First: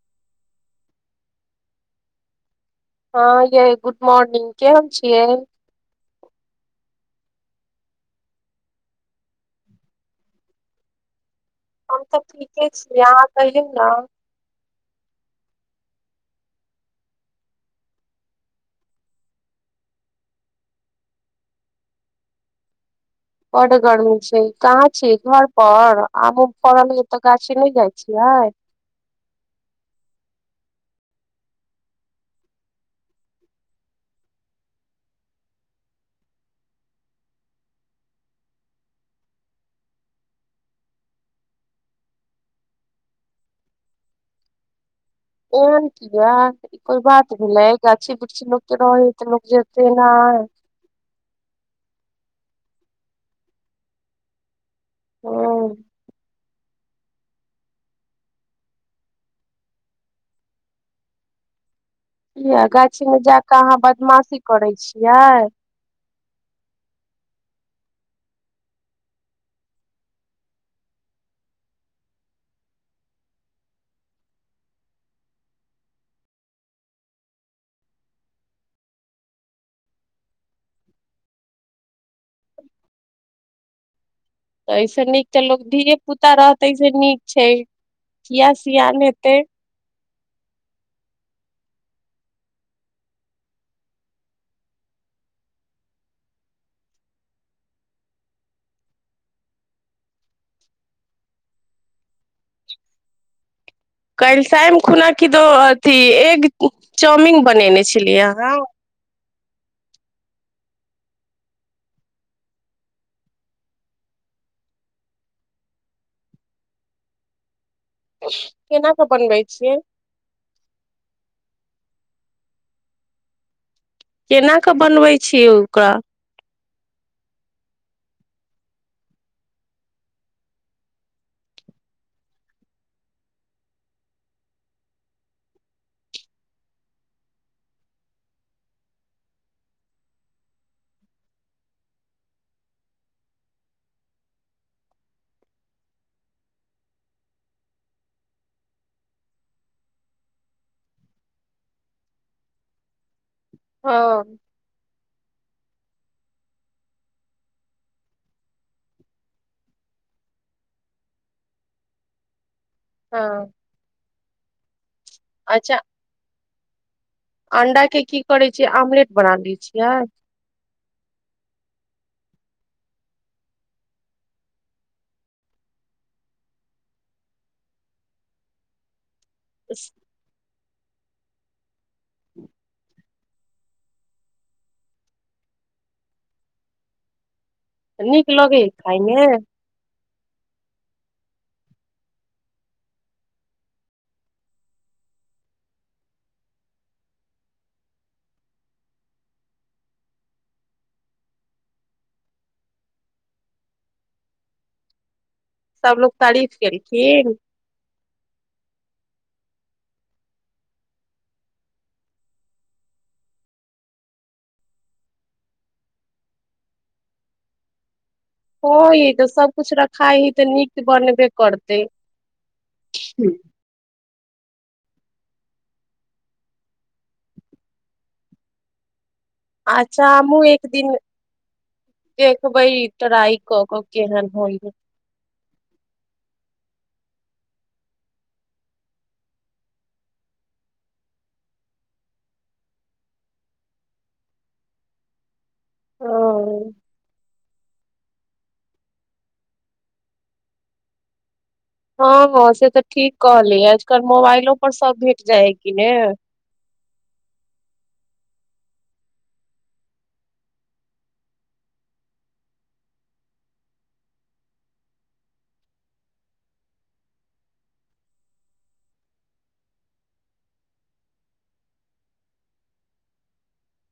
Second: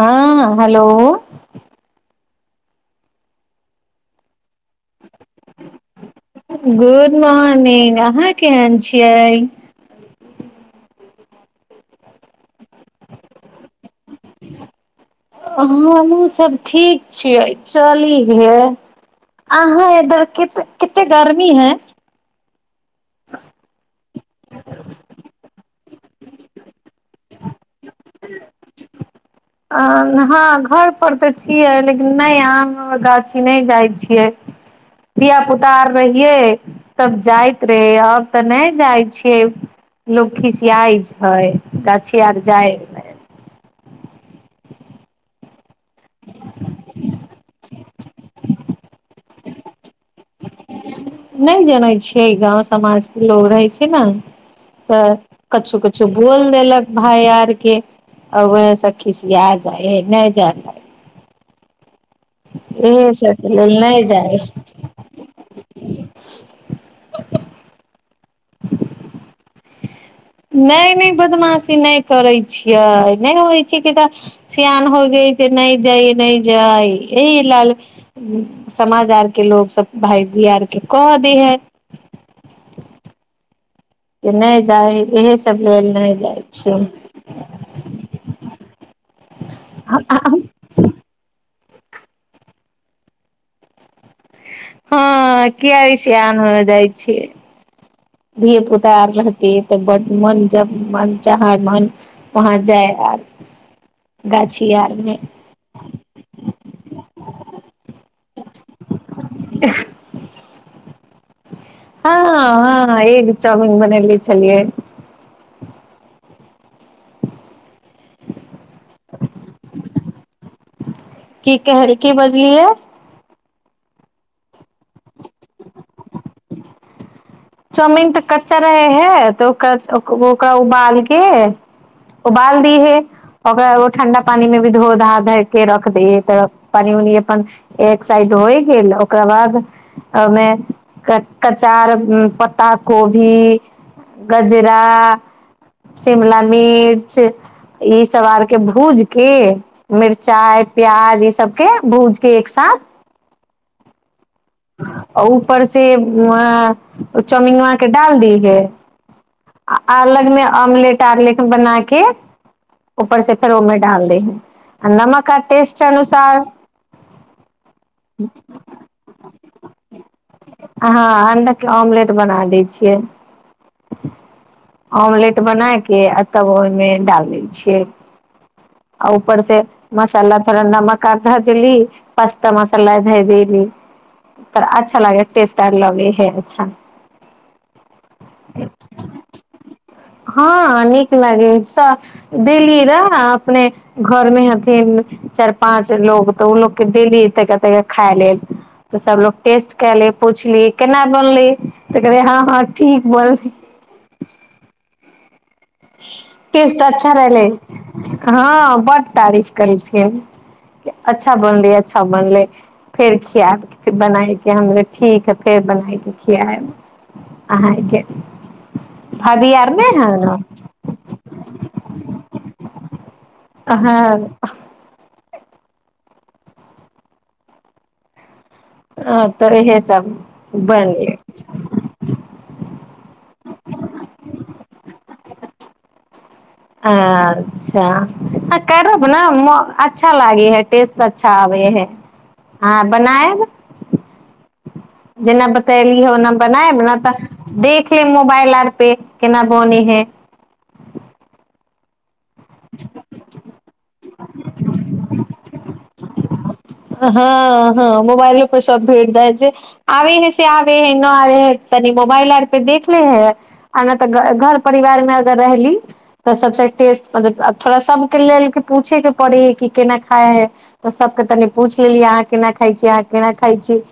हँ हेलो हँ य‌ए गुड मॉर्निंग केहन छियै गुड मॉर्निंग अहाँ केहन छियै हम तऽ ठीके छियै अहाँ कहियौ ने हमहूँ सब ठीक छियै चलि हियै अहाँ इधर कत कतेक गर्मी हय बड गर्मी छै कहां छि घरपर आम फरल यत गाछी नहि जाइ छियै हँ घर पर तऽ छियै लेकिन नहि आम गाछी नहि जाइत छियै धियापुता आर रहियै तब जाइत रहे आब तऽ नहि जाइ छियै लोक खिसियाइ छै गाछी आर जाय ए जा कोई बात भेलै गाछी बिृछी लोक त रहै तऽ लोक जेतै न नहि जनै छियै गाँव समाजके लोग रहै छै ने तऽ ह कछु कछु बोल लक भाय यारके आ वस खिस आ जाइ नहि जाइ य गाछीमे जा कऽ अहाँ जाइ बदमाशी करैत छियै नहि नहि बदमाशी नहि करै छियै नहि होइ छियै कि तऽ सिआन हो गेलै जे नहि जाय नहि जाय एहि लेल समाज आरके लोकसभ भायजी आरके कहऽ दै हइ तऽ ऐसे नीक तऽ सब लोक लेल धिये नहि पुता जाइ रहतै छियै से नीक छै किया सियान हेतै आ हँ किया सिआन हो जाइ छियै धियपुता आर रहतै तऽ बड् मन जब मन जहाँ मन वहाँ जाय आर गाछी कैलसामे आर खुना मे क दो अथी एक चाउमिन बनेने छलियै अहाँ [unintelligible] हँ हँ एग चाउमीन बनले छलियै केना कऽ बनबै छियै की कहल की बजलीयै केना कऽ बनबै छी ओकरा चौमिन तऽ कच्चा रहे हय तऽ ओ ओकरा उबालके उबाल दी हे ओकरा ठण्डा पानी मे भी धो धा ध के रख दै तऽ पानि उनि अपन एक साइड होइ गेल ओकरा बाद ओहिमे कचा पत्ता कोबी गजरा शिमला मिर्च ईसभ आरके भूज के मिरचाइ प्याज ईसभके भूज के एक साथ ‌ओ ऊपर से अ ओ चौउमिंगबा के डाल दीहे आ अलगमे ऑमलेट आरलेट बनाके ऊपर से हँ फेर ओमे डाल देे हैं नमक टेस्ट अनुसार अंडाके की करै छियै आमलेट बना लै छियै आहाँ अण्डा के ऑमलेट बना दै छियै आमलेट बना के आ तब ओय मे डाल दै छियै आ उपर से मसाला थोरा नमक आधा देली पस्ता मसाला दी त अच्छा लागै ेस्ट आ लगै है अच्छा नीक लगे खाायमे हँ नीक लागै सभ देली रहए अपने घरमे हथिन चारि पाँच लोग तऽ ओ लोकके देली तेक कतेकके खाय लेल तऽ सभलो टेस्ट कए ले पुछली केना बनली त कह हँ हँ ठीक बोल सबलोग तारीफ अच्छा केलखिन रहल हँ बड तारीफ कलथिन अच्छा बनले अच्छा बनले फेर खायब बनाय के हमले ठीक है फेर बनाय के खआब अहाँके ह ह त भाभी आर सबकुछ नहि रखा है ह तऽ ने नीक निक बनबै करतै खैब हँ तऽ इहे सब अच्छा हमहहुँ एक दिन बनि गेल देखबै ट्राइ कऽ कऽ केहन होइय अच्छा करब ने अच्छा लागे ह टेस्ट अच्छा आबे है आ बनायब जेना तैली होना बनाय हँ ब न तऽ देख ले मोबाइल आर पे केना बोने है हँ हँ से तऽ ठीक कहलियै आजकल मोबाइल पर सब भेट जाएगी [unintelligible] हँ हँ मोबाइलोपे सभ भेट जाइ ह जे आबे है से आबे हइ न आबे हइ तनी मोबाइल आर पे देख ले है आ नहि तऽ घर परिवार मे अगर रहली तऽ सभसँ टेस्ट मतलब थोड़ा सभके लेल पूछयके पड़े हइ कि केना खाइ है त सभके तनि पूछ लेलियै अहाँ केना खाइ छी अहाँ केना खाइ छी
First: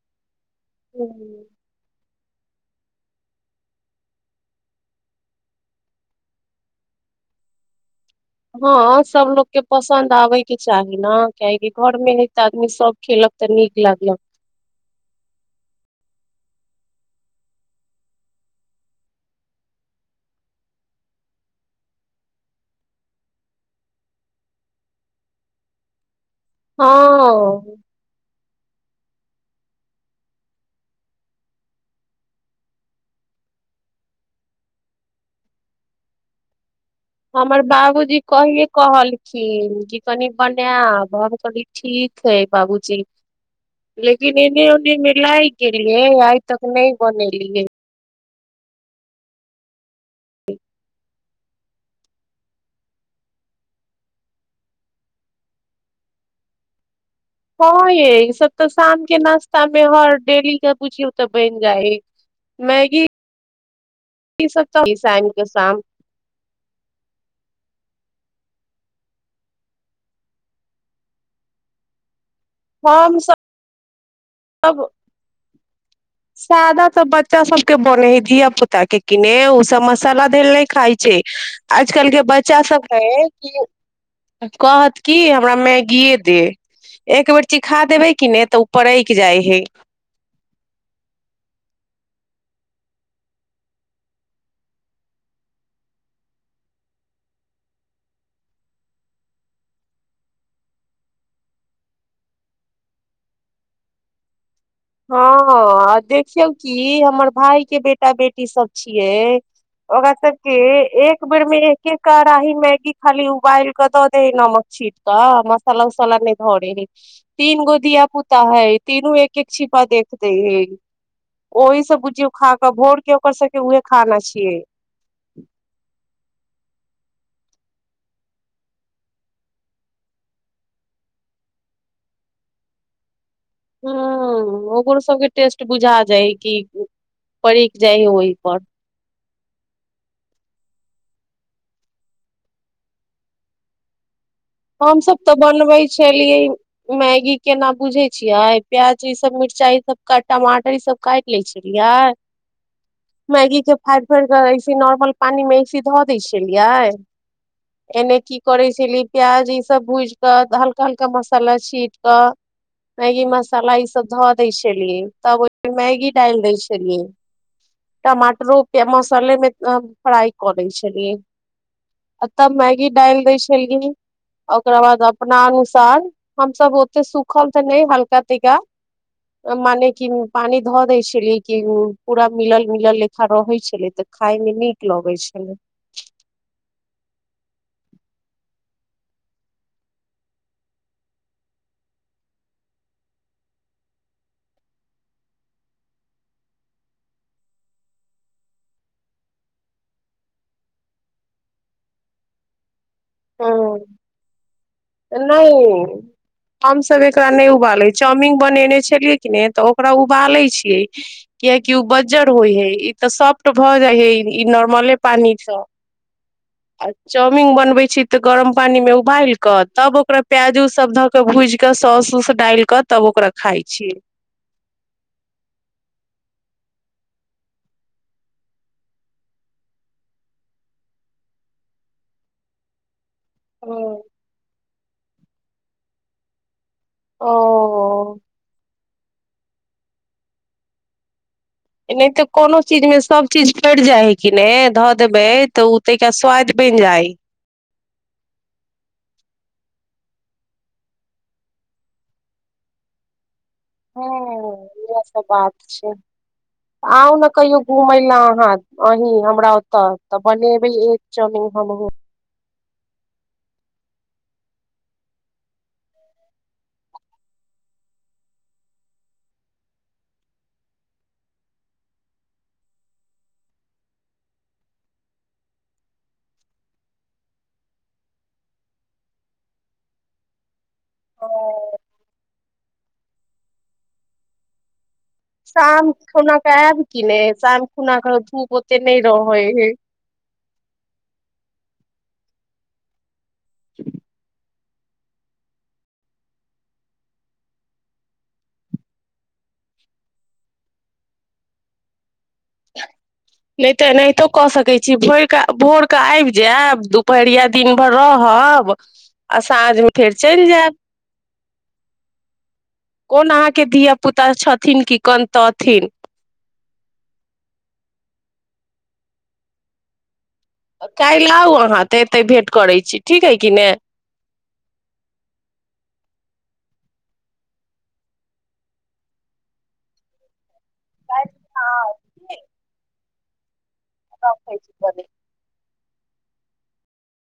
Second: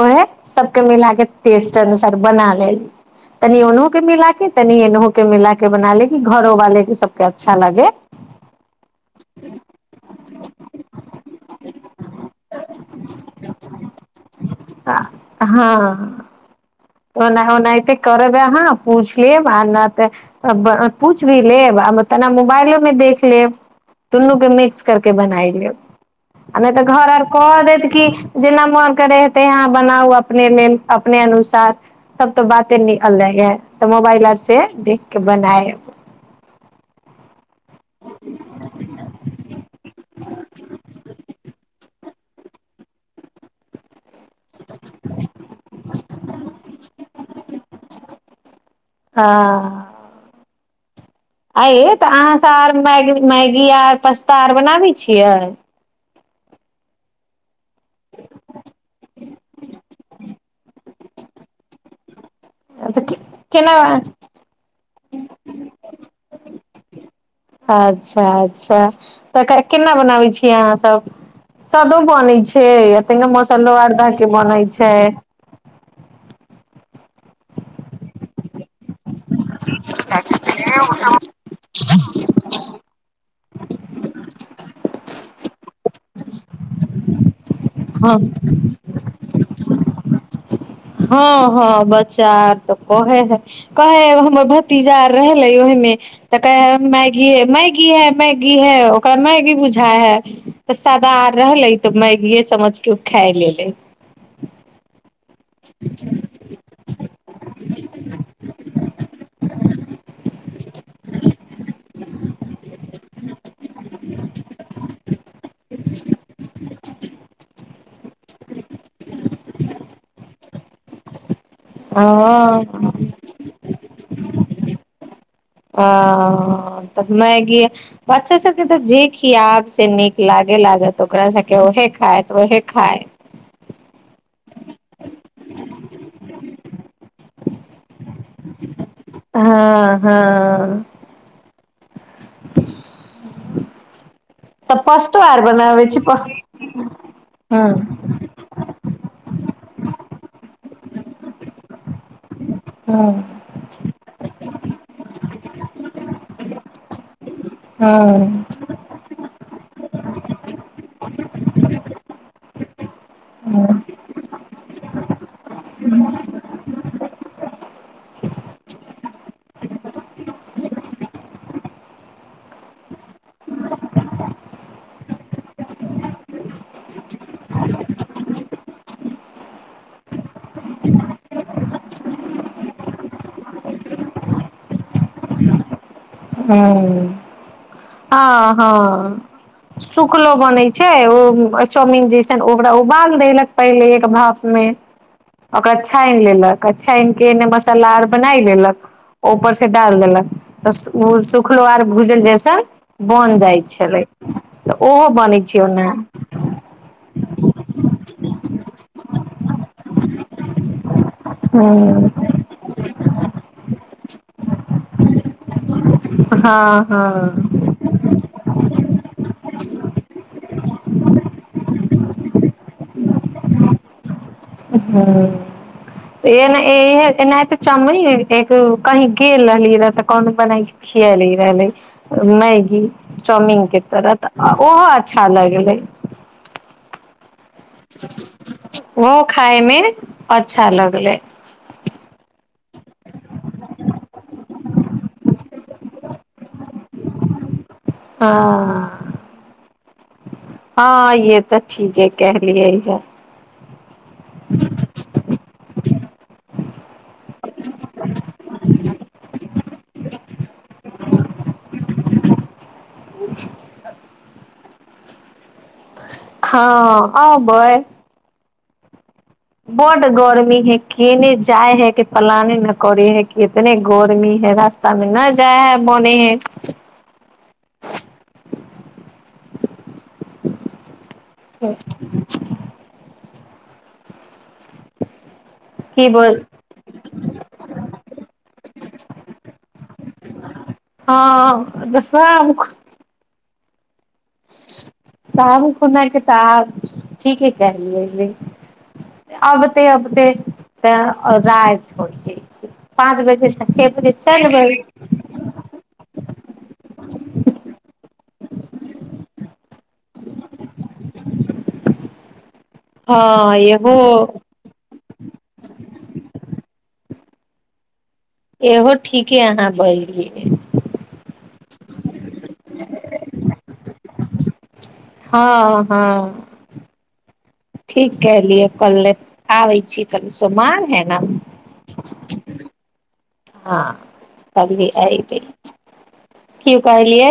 ओहे सबके मिलाके ने टेस्ट बना लेी तनि ओनहु के मिला के तनि एनहु के मिला के बना लेी घरोवाले के सबके अच्छा लगे हँ सबलोगके पसन्द आबेके चाही ने कियकि घर त आदमी सब खेलक तऽ नीक लागलक तऽ ओना ओनाहिते करब अहाँ पूछि लेब आ नहि तऽ पूछि भी लेब आ तेना मोबाइलोमे देख लेब दुनूकेँ मिक्स करि कऽ बनाय लेब आमे तऽ घर आर क हँ दैत कि जेना मोन करे हेते हहाँ बनाउ अपने लेल अपने अनुसार तब तो बाते निकललै है तऽ मोबाइल आर से देख के बनाए हमर बाबूजी कहिये कहलखिन क कनि बनाब हम कहली ठीक छै बाबूजी लेकिन इन्ने उन्ने मे लागि गेलिए ह आइ तक नहि बने लिय हँ [inaudible] अइय तऽ अहाँसँ आर मैगी मैगी आर पास्ता आर बनाबै छियै हँ ये ई सब तऽ शाम के नाास्ता मे हर डेली के बुझियौ तऽ बनि जाइ मैगी तऽ केना ई सब तं ईशाम कें शाम अच्छा अच्छा तऽ केना बनाबे छीियै अहाँ सब सदो बनै छै से हम एतेकंग मोसम दुआर घाट के बनै सब छै सादा तऽ बच्चा सब के बने है धिया पुता के क ओ सब मसाला देल नहि खाइ छै आजकल के बच्चा सब है कहत की हमरा मैगीए दे एक बेर चिखा देबे हँ किी नहि तऽ उ परैक जाइ छै [unintelligible] हँ हँ बच्चा आर तऽ कहै है कहै ह हमर भतीजा आर रहलै ओहिमे तऽ कहै है मैगी मैगी है मैगी है ओकरा मैगी बुझा है तऽ सादा आर रहलै तऽ मैगीए समझ क ओ खााय लेलै हँ आ देखिऔ कि हमर भाय के बेटा बेटी सब छिये ओकरा सब के एक बेर में एके कड़ााही मैगी खाली उबाल क द नमक छी बाह बा सलम सला नहि धरैय तीन गो धिया पुता है तीनू एके छिपा देखते है ओहि सब बुझियौ खााकऽ ओ भोर के ओकर सबके उहे खाना छियै ह तऽ मैगी बच्चा सभके तऽ जे खियाब से नीक लागे लागत ओकरा सभके उहे खायत ओहे खाय ह ओकरो सबके टेस्ट बुझा जाय है कि परैक जाय है ओ प हँ हँ तऽ हमस पस्तो तऽ आर बनबै बनाबै छी प छलियै मैगी केना हँ बुझै छियै प्याज ई सब मिरचाई सब टमाटर ई सब काटि लै छलियै हँ मैगी के फाड़ि फाड़ कऽ ऐसे नॉर्मल पानी मे ऐसे धऽ दै छलियै एने की हँ करै छली प्याज ई सब भूज के हल्का हल्का मसाला छींट के मैगी मसाला ईसभब धअ दैछलिए तब फेन मैगी डाल दै छललियै टमाटरो पे मसाले मे फ्राइ क लैइ छलियै आ तब मैगी डालि दै छलियै ओकरा बाद अपना अनुसार हमसभ ओते सूखल तऽ नइ हल्का तैका मने कि पानि धऽ दै छलियै कि पूरा मिलल मिलल घलल लेखा रहै छलै तऽ खाायमे नीक लगै छलै हू हँ हँ सुखलो बनैत छै ओ चाउमीन जैसन ओकरा उबाल देलक पहिले एक भापमे ओकरा छानि लेलक आ छानि के एने मसाला आर बनाय लेलक ऊपर से डाल देलक तऽ सू ओ सुखलो आर भूजन जैसन बन ह जाइ छलै तऽ ओहो बनै नइ छै ओना हमसभ एकरा नइ उबाले चाउमिन बनेने छलियै की ने तऽ ओकरा उबाले छियै कियकि ओ बजजर होय हय ई तऽ सॉफ्ट भ जाइ हई ई नॉर्मले पानी सँ हँ आ हँ चाउमिन बनै छी गरम पानी मे उबाल के तब ओकरा प्याज उज सब ध कऽ भुइज क सौस उस डाइल कऽ तब ओकरा खाइ छियै हू एना इहे एना तऽ चाउमिन रहै एगो कही गेल रहलिय रह त कोनो बना खिचैले रहले मैगी चाउमिन के तरह त ओहो अच्छा लगलै ओ [unintelligible] उहो खााय मे अच्छा लगलै एहिनाइते कोनो चीज मे सभ चीज पड़ि जाय हइ कि नै धऽ देबै तऽ ओ तैका स्वाद बनि जाय हँ हँ यै तऽ ठीके कहलियै य ह ईहे सब बात अच्छह आउ ने कहियो घुमै लए अहाँ अही हमरा ओतअ तऽ बनेबै एक चाउमिन हमहुँ हँ आबै बड गोरमी हइ कने जाय हइ कि पलाान न करे है कि कतने गोरमी है रास्ता मे न जाय हइ बोने हइ [unintelligible] शाम की खुना बोल कऽ आयब कि नइ शाम खुना कऽ धूप ओते नहि रहै हइ शाम खुना शाहु खुना के तऽ आब ठीके कहलिये ये अबते अबते तऽ राइत होइ जे नहि तऽ एनाहितो कऽ चलबै सकैत छी भइर क भोर कऽ आबि जाब दुपहरिया दिन भर रह हब आ साँझ मे फेर चलि जायब [unintelligible] कोन हँ अहाँके एहो धिय पुता छथिन कि कनतथिन इहो ठीके अहाँ बजलिय काल्हि आउ अहाँ तऽ एतहि भेँट करैत छी ठीक हइ कि नहि हँ हँ ठीक कलियै कले आबै छी क समान है न काल्हि हँ रखै हँ ती छी अ की कहलियै